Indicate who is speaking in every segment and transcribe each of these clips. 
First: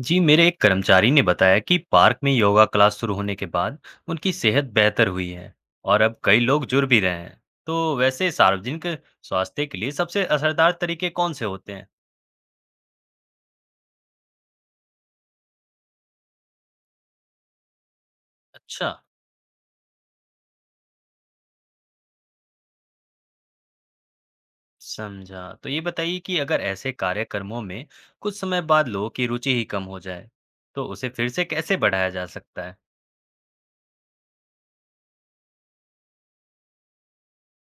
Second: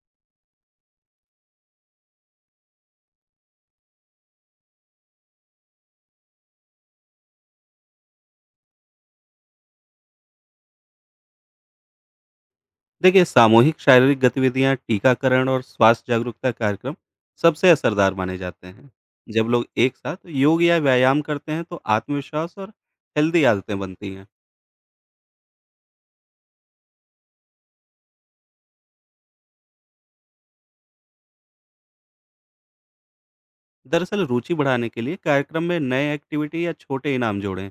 Speaker 1: जी, मेरे एक कर्मचारी ने बताया कि पार्क में योगा क्लास शुरू होने के बाद उनकी सेहत बेहतर हुई है और अब कई लोग जुड़ भी रहे हैं। तो वैसे सार्वजनिक स्वास्थ्य के लिए सबसे असरदार तरीके कौन से होते हैं?
Speaker 2: देखिए, सामूहिक शारीरिक गतिविधियां, टीकाकरण और स्वास्थ्य जागरूकता कार्यक्रम सबसे असरदार माने जाते
Speaker 1: अच्छा।
Speaker 2: हैं। जब लोग एक साथ योग या व्यायाम करते हैं तो आत्मविश्वास और हेल्दी आदतें बनती हैं।
Speaker 1: समझा। तो ये बताइए कि अगर ऐसे कार्यक्रमों में कुछ समय बाद लोगों की रुचि ही कम हो जाए, तो उसे फिर से कैसे बढ़ाया जा सकता है?
Speaker 2: दरअसल रुचि बढ़ाने के लिए कार्यक्रम में नए एक्टिविटी या छोटे इनाम जोड़ें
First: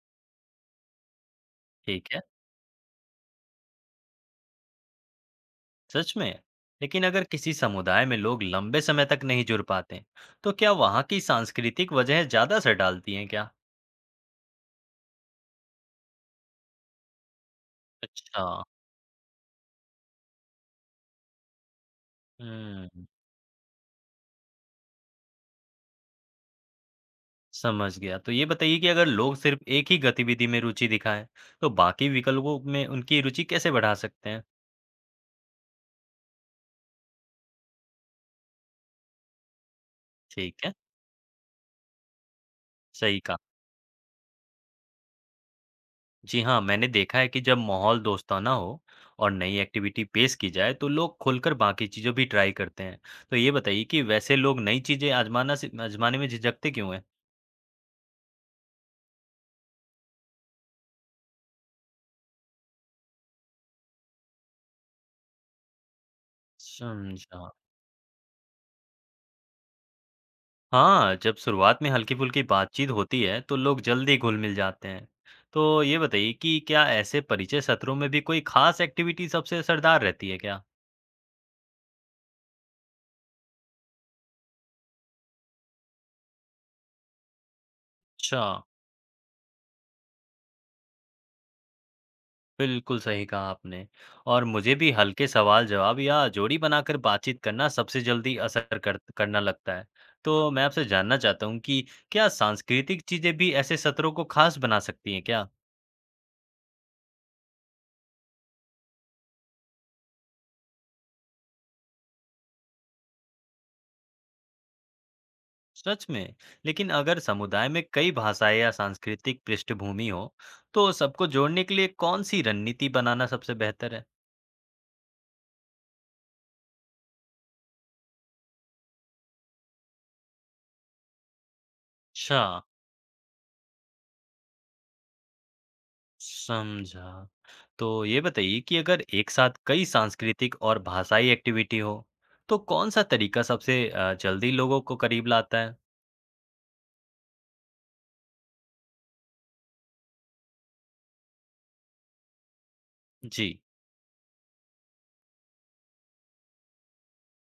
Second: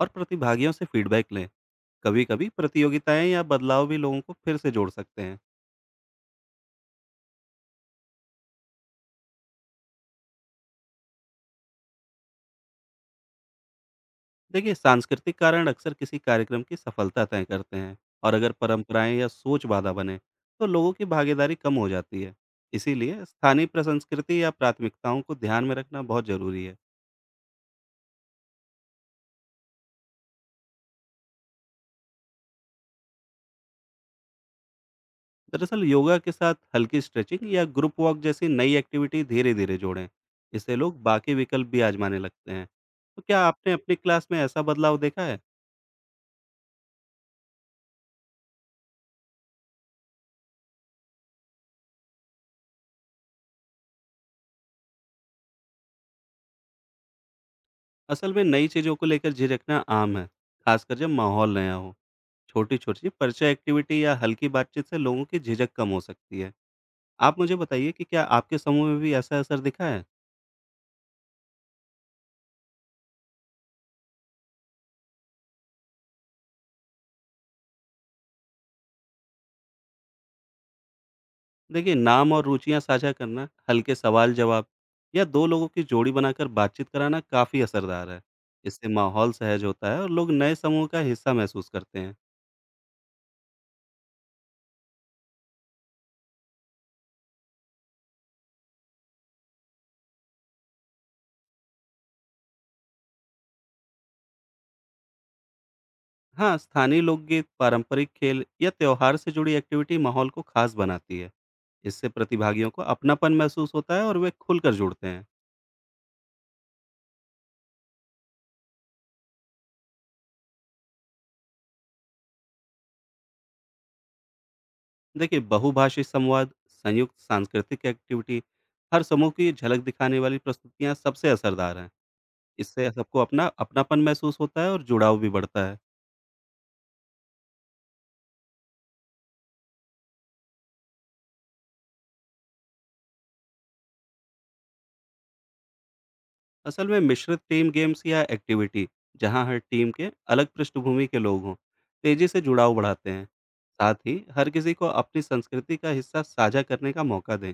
Speaker 2: और प्रतिभागियों से फीडबैक लें।
Speaker 1: ठीक है।
Speaker 2: कभी कभी प्रतियोगिताएं या बदलाव भी लोगों को फिर से जोड़ सकते हैं।
Speaker 1: सच में? लेकिन अगर किसी समुदाय में लोग लंबे समय तक नहीं जुड़ पाते, तो क्या वहाँ की सांस्कृतिक वजह ज्यादा असर डालती हैं क्या?
Speaker 2: देखिए, सांस्कृतिक कारण अक्सर किसी कार्यक्रम की सफलता तय करते हैं, और
Speaker 1: अच्छा।
Speaker 2: अगर परंपराएं या सोच बाधा बने, तो लोगों की भागीदारी कम हो जाती है।
Speaker 1: हुँ।
Speaker 2: इसीलिए स्थानीय प्रसंस्कृति या प्राथमिकताओं को ध्यान में रखना बहुत जरूरी है।
Speaker 1: समझ गया। तो ये बताइए कि अगर लोग सिर्फ़ एक ही गतिविधि में रुचि दिखाएँ, तो बाकी विकल्पों में उनकी रुचि कैसे बढ़ा सकते हैं?
Speaker 2: दरअसल योगा के साथ हल्की स्ट्रेचिंग या ग्रुप वॉक जैसी नई एक्टिविटी धीरे-धीरे जोड़ें।
Speaker 1: ठीक है।
Speaker 2: इससे लोग बाकी विकल्प भी आजमाने लगते हैं।
Speaker 1: सही
Speaker 2: तो
Speaker 1: कहा।
Speaker 2: क्या आपने अपनी क्लास में ऐसा बदलाव देखा है?
Speaker 1: जी हाँ, मैंने देखा है कि जब माहौल दोस्ताना हो और नई एक्टिविटी पेश की जाए, तो लोग खुलकर बाकी चीज़ें भी ट्राई करते हैं। तो ये बताइए कि वैसे लोग नई चीज़ें आज़माना से आज़माने में झिझकते क्यों हैं?
Speaker 2: असल में नई चीज़ों को लेकर झिझकना आम है, खासकर जब माहौल नया हो। छोटी-छोटी परिचय एक्टिविटी या हल्की बातचीत से लोगों की झिझक कम हो सकती है। आप
Speaker 1: समझा।
Speaker 2: मुझे बताइए कि क्या आपके समूह में भी ऐसा असर दिखा है?
Speaker 1: हाँ, जब शुरुआत में हल्की-फुल्की बातचीत होती है, तो लोग जल्दी घुल-मिल जाते हैं। तो ये बताइए कि क्या ऐसे परिचय सत्रों में भी कोई खास एक्टिविटी सबसे असरदार रहती है क्या?
Speaker 2: देखिए, नाम और रुचियाँ साझा करना, हल्के सवाल-जवाब या 2 लोगों की जोड़ी बनाकर बातचीत कराना काफ़ी असरदार है।
Speaker 1: अच्छा।
Speaker 2: इससे माहौल सहज होता है और लोग नए समूह का हिस्सा महसूस करते हैं।
Speaker 1: बिल्कुल सही कहा आपने। और मुझे भी हल्के सवाल-जवाब या जोड़ी बनाकर बातचीत करना सबसे जल्दी असर कर करना लगता है। तो मैं आपसे जानना चाहता हूँ कि क्या सांस्कृतिक चीज़ें भी ऐसे सत्रों को खास बना सकती हैं क्या?
Speaker 2: हाँ, स्थानीय लोकगीत, पारंपरिक खेल या त्योहार से जुड़ी एक्टिविटी माहौल को खास बनाती है। इससे प्रतिभागियों को अपनापन महसूस होता है और वे खुलकर जुड़ते हैं।
Speaker 1: सच में? लेकिन अगर समुदाय में कई भाषाएं या सांस्कृतिक पृष्ठभूमि हो, तो सबको जोड़ने के लिए कौन सी रणनीति बनाना सबसे बेहतर है?
Speaker 2: देखिए, बहुभाषी संवाद, संयुक्त सांस्कृतिक एक्टिविटी, हर समूह की झलक दिखाने वाली प्रस्तुतियां सबसे असरदार हैं।
Speaker 1: अच्छा।
Speaker 2: इससे सबको अपनापन महसूस होता है और जुड़ाव भी बढ़ता है।
Speaker 1: समझा। तो ये बताइए कि अगर एक साथ कई सांस्कृतिक और भाषाई एक्टिविटी हो, तो कौन सा तरीका सबसे जल्दी लोगों को करीब लाता है?
Speaker 2: असल में मिश्रित टीम गेम्स या एक्टिविटी, जहां हर टीम के अलग पृष्ठभूमि के लोग हों, तेजी से जुड़ाव बढ़ाते हैं।
Speaker 1: जी।
Speaker 2: साथ ही हर किसी को अपनी संस्कृति का हिस्सा साझा करने का मौका दें।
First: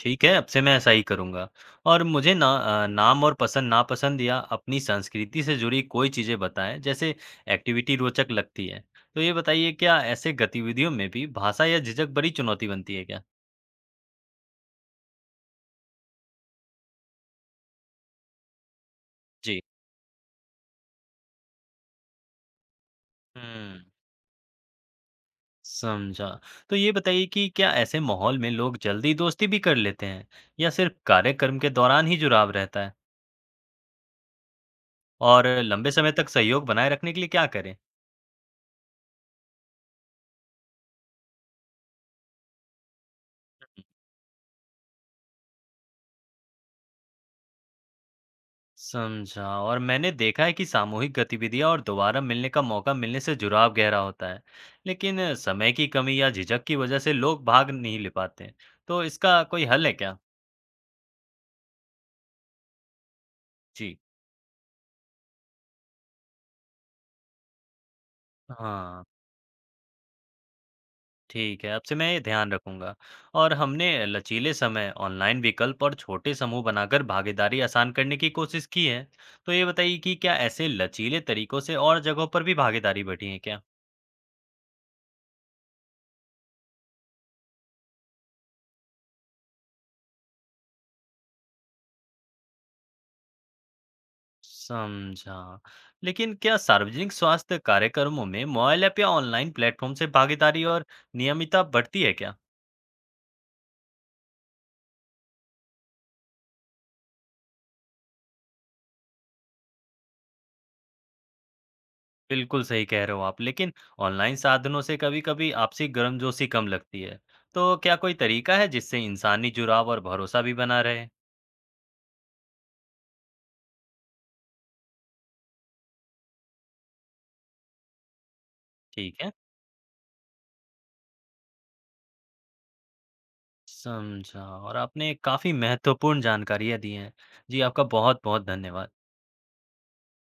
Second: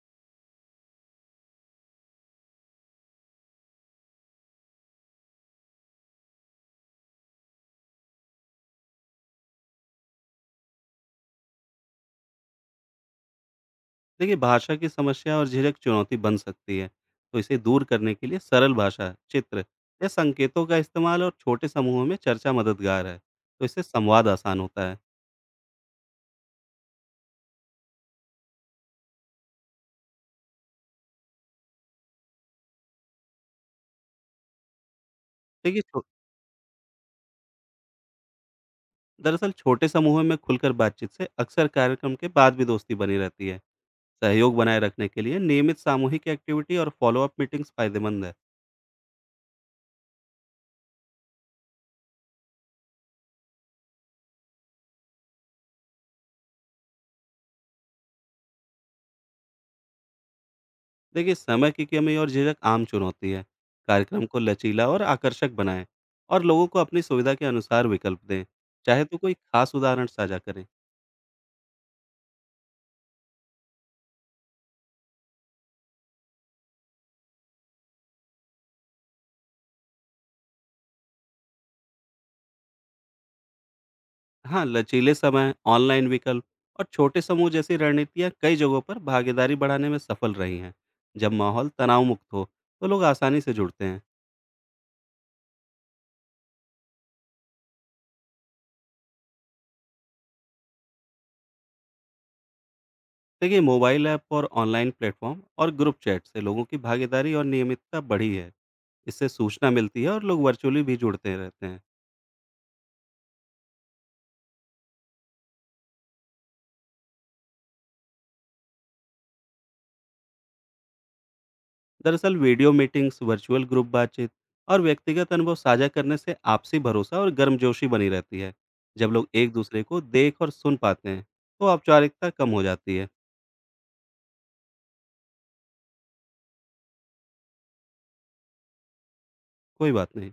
Speaker 1: ठीक है, अब से मैं ऐसा ही करूँगा। और मुझे ना नाम और पसंद-नापसंद या अपनी संस्कृति से जुड़ी कोई चीज़ें बताएँ, जैसे एक्टिविटी रोचक लगती है। तो ये बताइए, क्या ऐसे गतिविधियों में भी भाषा या झिझक बड़ी चुनौती बनती है क्या?
Speaker 2: देखिए, भाषा की समस्या और झिझक चुनौती बन सकती है, तो इसे दूर करने के लिए सरल भाषा,
Speaker 1: जी।
Speaker 2: चित्र या संकेतों का इस्तेमाल और छोटे समूहों में चर्चा मददगार है। तो
Speaker 1: हुँ।
Speaker 2: इससे संवाद आसान होता है।
Speaker 1: समझा। तो ये बताइए कि क्या ऐसे माहौल में लोग जल्दी दोस्ती भी कर लेते हैं, या सिर्फ़ कार्यक्रम के दौरान ही जुड़ाव रहता है? और
Speaker 2: देखिए
Speaker 1: लंबे
Speaker 2: छो-
Speaker 1: समय तक सहयोग बनाए रखने के लिए क्या करें?
Speaker 2: दरअसल छोटे समूहों में खुलकर बातचीत से अक्सर कार्यक्रम के बाद भी दोस्ती बनी रहती है। सहयोग बनाए रखने के लिए नियमित सामूहिक एक्टिविटी और फॉलोअप मीटिंग्स फायदेमंद है।
Speaker 1: समझा। और मैंने देखा है कि सामूहिक गतिविधियां और दोबारा मिलने का मौका मिलने से जुड़ाव गहरा होता है। लेकिन समय की कमी या झिझक की वजह से लोग भाग नहीं ले पाते, तो इसका कोई हल है क्या?
Speaker 2: देखिए, समय की कमी और झिझक आम चुनौती है।
Speaker 1: जी।
Speaker 2: कार्यक्रम को लचीला और आकर्षक बनाएं और लोगों को अपनी सुविधा के अनुसार विकल्प दें।
Speaker 1: हाँ,
Speaker 2: चाहे तो कोई खास उदाहरण साझा करें।
Speaker 1: ठीक है, अब से मैं ये ध्यान रखूंगा। और हमने लचीले समय, ऑनलाइन विकल्प और छोटे समूह बनाकर भागीदारी आसान करने की कोशिश की है। तो ये बताइए कि क्या ऐसे लचीले तरीकों से और जगहों पर भी भागीदारी बढ़ी है क्या?
Speaker 2: हाँ, लचीले समय, ऑनलाइन विकल्प और छोटे समूह जैसी रणनीतियाँ कई जगहों पर भागीदारी बढ़ाने में सफल रही हैं। जब माहौल तनाव मुक्त हो तो लोग आसानी से जुड़ते हैं।
Speaker 1: समझा। लेकिन क्या सार्वजनिक स्वास्थ्य कार्यक्रमों में मोबाइल ऐप या ऑनलाइन प्लेटफ़ॉर्म से भागीदारी और नियमितता बढ़ती है क्या?
Speaker 2: देखिए, मोबाइल ऐप और ऑनलाइन प्लेटफॉर्म और ग्रुप चैट से लोगों की भागीदारी और नियमितता बढ़ी है। इससे सूचना मिलती है और लोग वर्चुअली भी जुड़ते रहते हैं।
Speaker 1: बिल्कुल सही कह रहे हो आप, लेकिन ऑनलाइन साधनों से कभी-कभी आपसी गर्मजोशी कम लगती है। तो क्या कोई तरीका है जिससे इंसानी जुड़ाव और भरोसा भी बना रहे?
Speaker 2: दरअसल वीडियो मीटिंग्स, वर्चुअल ग्रुप बातचीत और व्यक्तिगत अनुभव साझा करने से आपसी भरोसा और गर्मजोशी बनी रहती है। जब
Speaker 1: ठीक
Speaker 2: लोग
Speaker 1: है।
Speaker 2: एक दूसरे को देख और सुन पाते हैं तो औपचारिकता कम हो जाती है।
Speaker 1: समझा। और आपने काफ़ी महत्वपूर्ण जानकारियाँ दी हैं। जी, आपका बहुत-बहुत धन्यवाद।
Speaker 2: कोई बात नहीं।